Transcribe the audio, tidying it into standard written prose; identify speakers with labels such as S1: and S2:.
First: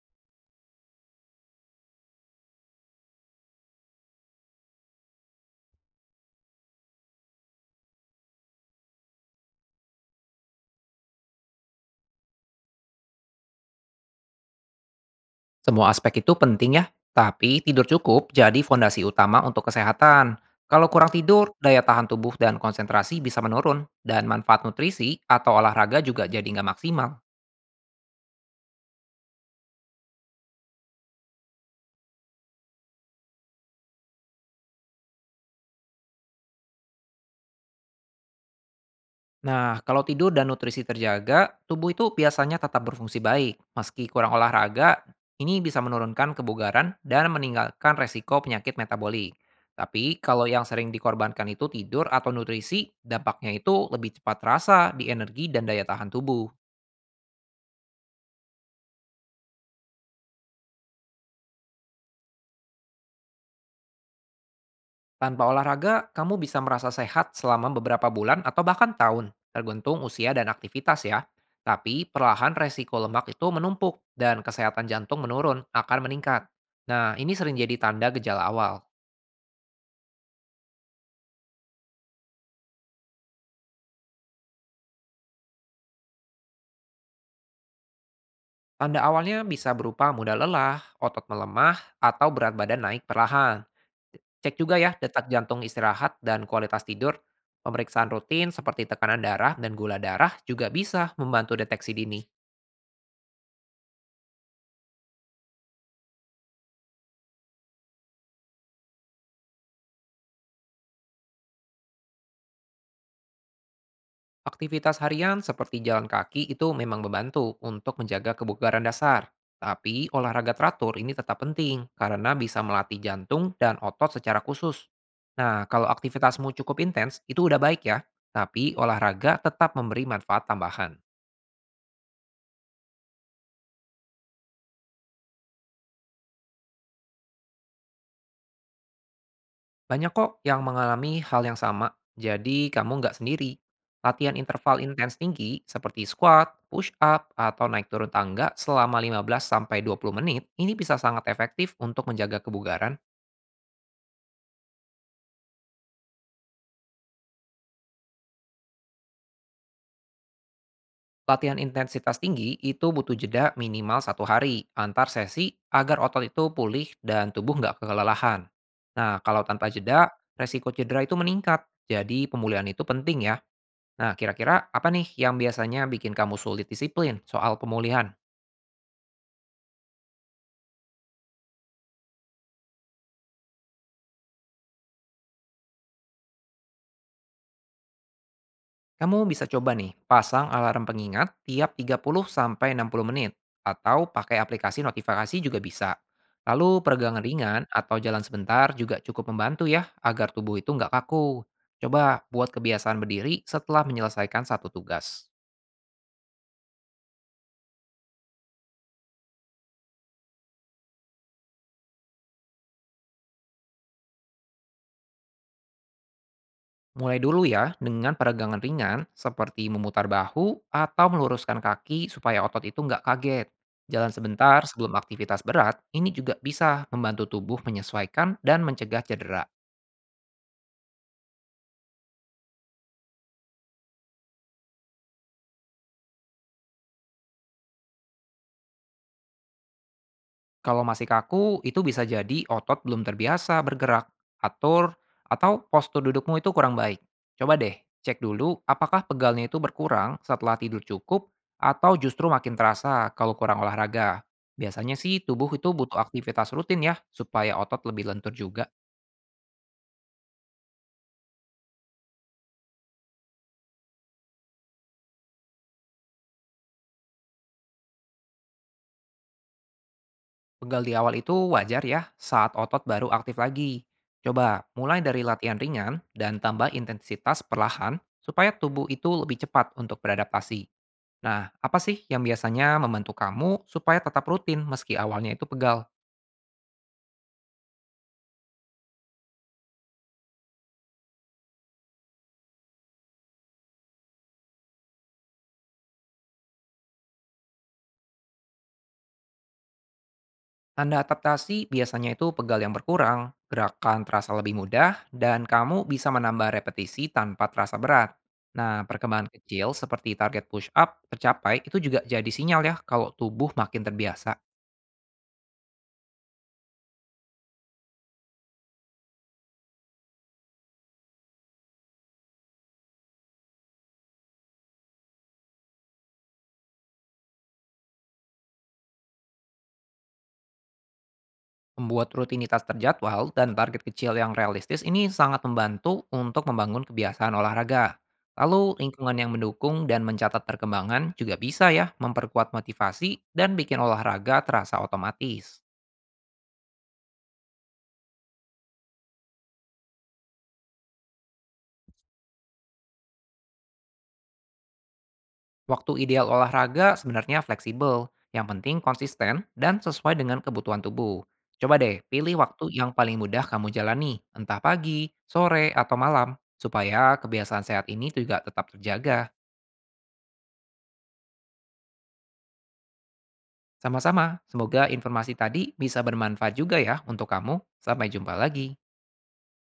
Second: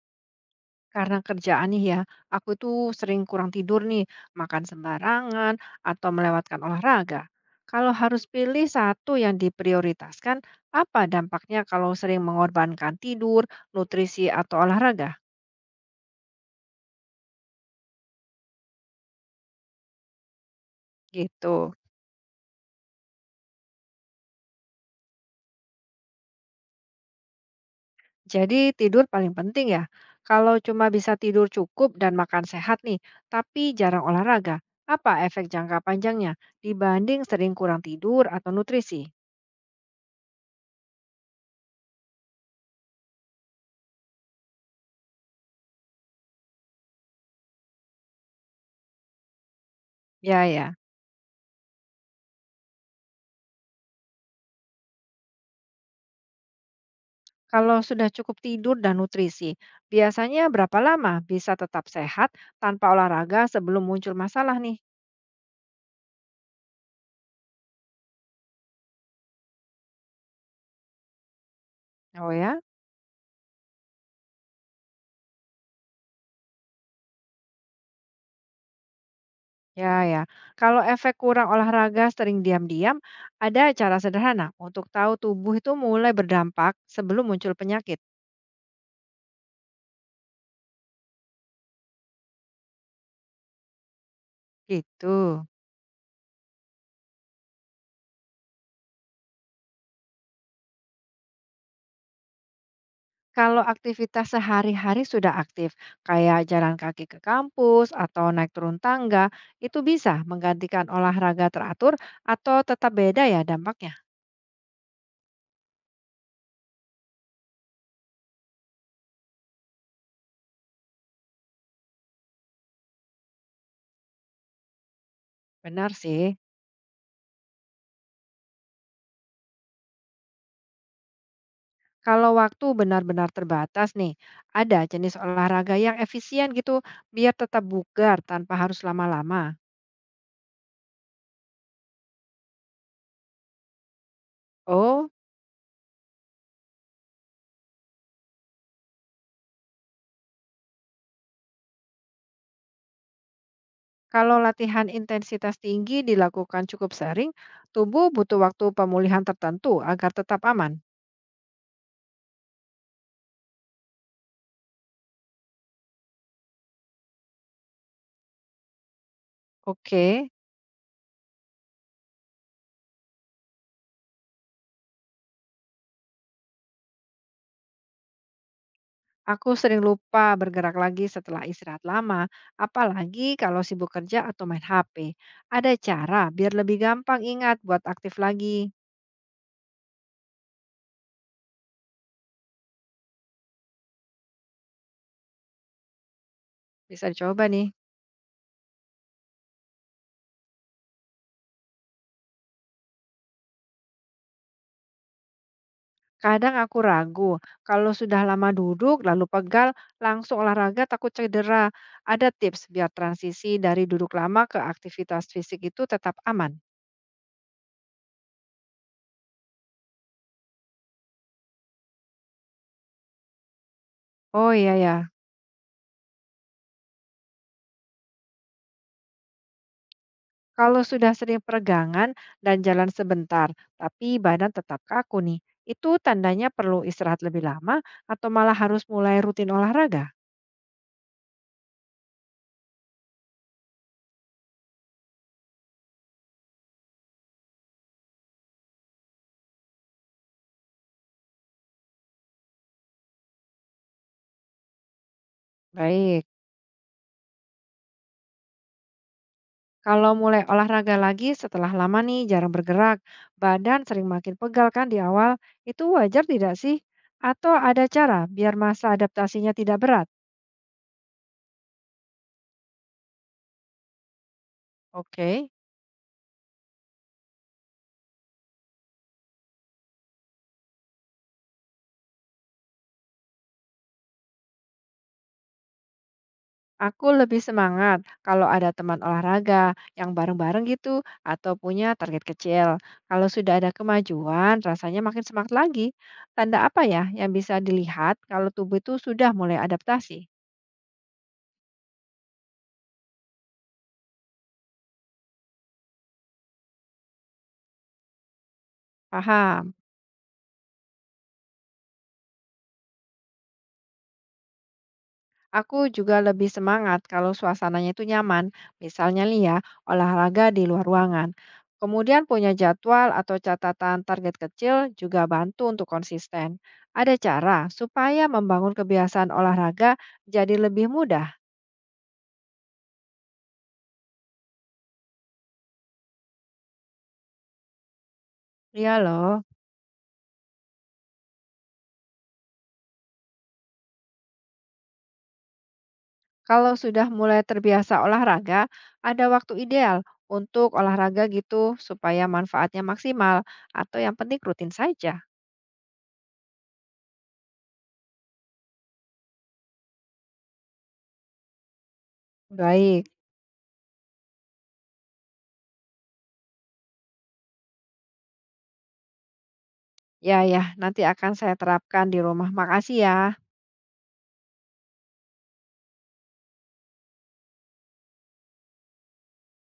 S1: Karena kerjaan nih ya, aku tuh sering kurang tidur nih, makan sembarangan, atau melewatkan olahraga. Kalau harus pilih satu yang diprioritaskan, apa dampaknya kalau sering mengorbankan tidur, nutrisi, atau olahraga?
S2: Semua aspek itu penting ya, tapi tidur cukup jadi fondasi utama untuk kesehatan. Kalau kurang tidur,
S1: Gitu.
S2: daya tahan tubuh dan konsentrasi bisa menurun, dan manfaat nutrisi atau olahraga juga jadi nggak maksimal.
S1: Jadi tidur paling penting ya. Kalau cuma bisa tidur cukup dan makan sehat nih, tapi jarang olahraga, apa efek jangka panjangnya dibanding sering kurang tidur atau nutrisi?
S2: Nah, kalau tidur dan nutrisi terjaga, tubuh itu biasanya tetap berfungsi baik. Meski kurang olahraga, ini bisa menurunkan kebugaran dan meninggalkan resiko penyakit metabolik. Tapi
S1: Ya
S2: kalau yang
S1: ya.
S2: sering dikorbankan itu tidur atau nutrisi, dampaknya itu lebih cepat terasa di energi dan daya tahan tubuh.
S1: Kalau sudah cukup tidur dan nutrisi, biasanya berapa lama bisa tetap sehat tanpa olahraga sebelum muncul masalah nih?
S2: Tanpa olahraga, kamu bisa merasa sehat selama beberapa bulan atau bahkan tahun, tergantung usia dan aktivitas ya. Tapi
S1: Oh
S2: perlahan
S1: ya?
S2: resiko lemak itu menumpuk dan kesehatan jantung menurun akan meningkat. Nah, ini sering jadi tanda gejala awal.
S1: Ya ya. Kalau efek kurang olahraga sering diam-diam, ada cara sederhana untuk tahu tubuh itu mulai berdampak sebelum muncul penyakit.
S2: Tanda awalnya bisa berupa mudah lelah, otot melemah, atau berat badan naik perlahan. Cek juga ya detak
S1: Gitu.
S2: jantung istirahat dan kualitas tidur. Pemeriksaan rutin seperti tekanan darah dan gula darah juga bisa membantu deteksi dini.
S1: Kalau aktivitas sehari-hari sudah aktif, kayak jalan kaki ke kampus atau naik turun tangga, itu bisa menggantikan olahraga teratur atau tetap beda ya dampaknya.
S2: Aktivitas harian seperti jalan kaki itu memang membantu untuk menjaga kebugaran dasar. Tapi olahraga teratur ini tetap penting karena bisa melatih jantung dan otot secara khusus. Nah, kalau
S1: Benar sih.
S2: aktivitasmu cukup intens, itu udah baik ya. Tapi olahraga tetap memberi manfaat tambahan.
S1: Kalau waktu benar-benar terbatas nih, ada jenis olahraga yang efisien gitu biar tetap bugar tanpa harus lama-lama.
S2: Banyak kok yang mengalami hal yang sama, jadi kamu nggak sendiri. Latihan interval
S1: Oh,
S2: intens tinggi seperti squat, push up, atau naik turun tangga selama 15-20 menit ini bisa sangat efektif untuk menjaga kebugaran.
S1: kalau latihan intensitas tinggi dilakukan cukup sering, tubuh butuh waktu pemulihan tertentu agar tetap aman.
S2: Latihan intensitas tinggi itu butuh jeda minimal satu hari antar sesi agar otot itu pulih dan tubuh nggak kelelahan. Nah, kalau tanpa jeda,
S1: Oke,
S2: resiko cedera itu meningkat. Jadi pemulihan itu penting ya. Nah, kira-kira apa nih yang biasanya bikin kamu sulit disiplin soal pemulihan?
S1: aku sering lupa bergerak lagi setelah istirahat lama, apalagi kalau sibuk kerja atau main HP. Ada cara biar lebih gampang ingat buat aktif lagi.
S2: Kamu bisa coba nih, pasang alarm pengingat tiap 30 sampai 60 menit atau pakai aplikasi notifikasi juga bisa. Lalu
S1: Bisa
S2: peregangan
S1: dicoba
S2: ringan
S1: nih.
S2: atau jalan sebentar juga cukup membantu ya agar tubuh itu nggak kaku. Coba buat kebiasaan berdiri setelah menyelesaikan satu tugas.
S1: Kadang aku ragu, kalau sudah lama duduk lalu pegal, langsung olahraga takut cedera. Ada tips biar transisi dari duduk lama ke aktivitas fisik itu tetap aman?
S2: Mulai dulu ya dengan peregangan ringan seperti memutar bahu atau meluruskan kaki supaya otot itu nggak kaget. Jalan
S1: Oh
S2: sebentar
S1: iya
S2: sebelum
S1: ya,
S2: aktivitas berat ini juga bisa membantu tubuh menyesuaikan dan mencegah cedera.
S1: kalau sudah sering peregangan dan jalan sebentar, tapi badan tetap kaku nih, itu tandanya perlu istirahat lebih lama atau malah harus mulai rutin olahraga?
S2: Kalau masih kaku, itu bisa jadi otot belum terbiasa bergerak, atur, atau postur dudukmu itu kurang baik. Coba deh, cek dulu apakah pegalnya itu berkurang setelah tidur cukup atau justru makin terasa kalau kurang olahraga. Biasanya sih tubuh itu butuh
S1: Baik.
S2: aktivitas rutin ya, supaya otot lebih lentur juga.
S1: Kalau mulai olahraga lagi setelah lama nih jarang bergerak, badan sering makin pegal kan di awal, itu wajar tidak sih? Atau ada cara biar masa adaptasinya tidak berat?
S2: Pegal di awal itu wajar ya, saat otot baru aktif lagi. Coba mulai dari
S1: Oke,
S2: latihan ringan dan tambah intensitas perlahan supaya tubuh itu lebih cepat untuk beradaptasi. Nah, apa sih yang biasanya membantu kamu supaya tetap rutin meski awalnya itu pegal?
S1: aku lebih semangat kalau ada teman olahraga yang bareng-bareng gitu atau punya target kecil. Kalau sudah ada kemajuan, rasanya makin semangat lagi. Tanda apa ya yang bisa dilihat kalau tubuh itu sudah mulai adaptasi?
S2: Tanda adaptasi biasanya itu pegal yang berkurang, gerakan terasa lebih mudah, dan kamu bisa menambah repetisi tanpa terasa berat. Nah, perkembangan kecil
S1: Paham.
S2: seperti target push up tercapai itu juga jadi sinyal ya kalau tubuh makin terbiasa.
S1: Aku juga lebih semangat kalau suasananya itu nyaman, misalnya nih ya, olahraga di luar ruangan. Kemudian punya jadwal atau catatan target kecil juga bantu untuk konsisten. Ada cara supaya membangun kebiasaan olahraga jadi lebih mudah.
S2: Membuat rutinitas terjadwal dan target kecil yang realistis ini sangat membantu untuk membangun kebiasaan olahraga. Lalu
S1: Iya
S2: lingkungan yang
S1: loh,
S2: mendukung dan mencatat perkembangan juga bisa ya memperkuat motivasi dan bikin olahraga terasa otomatis.
S1: kalau sudah mulai terbiasa olahraga, ada waktu ideal untuk olahraga gitu supaya manfaatnya maksimal atau yang penting rutin saja.
S2: Waktu ideal olahraga sebenarnya fleksibel, yang penting konsisten dan sesuai dengan kebutuhan tubuh. Coba deh pilih waktu yang
S1: Baik,
S2: paling mudah kamu jalani, entah pagi, sore, atau malam, supaya kebiasaan sehat ini juga tetap terjaga.
S1: ya ya, nanti akan saya terapkan di rumah. Makasih ya.
S2: Sama-sama, semoga informasi tadi bisa bermanfaat juga ya untuk kamu. Sampai jumpa lagi.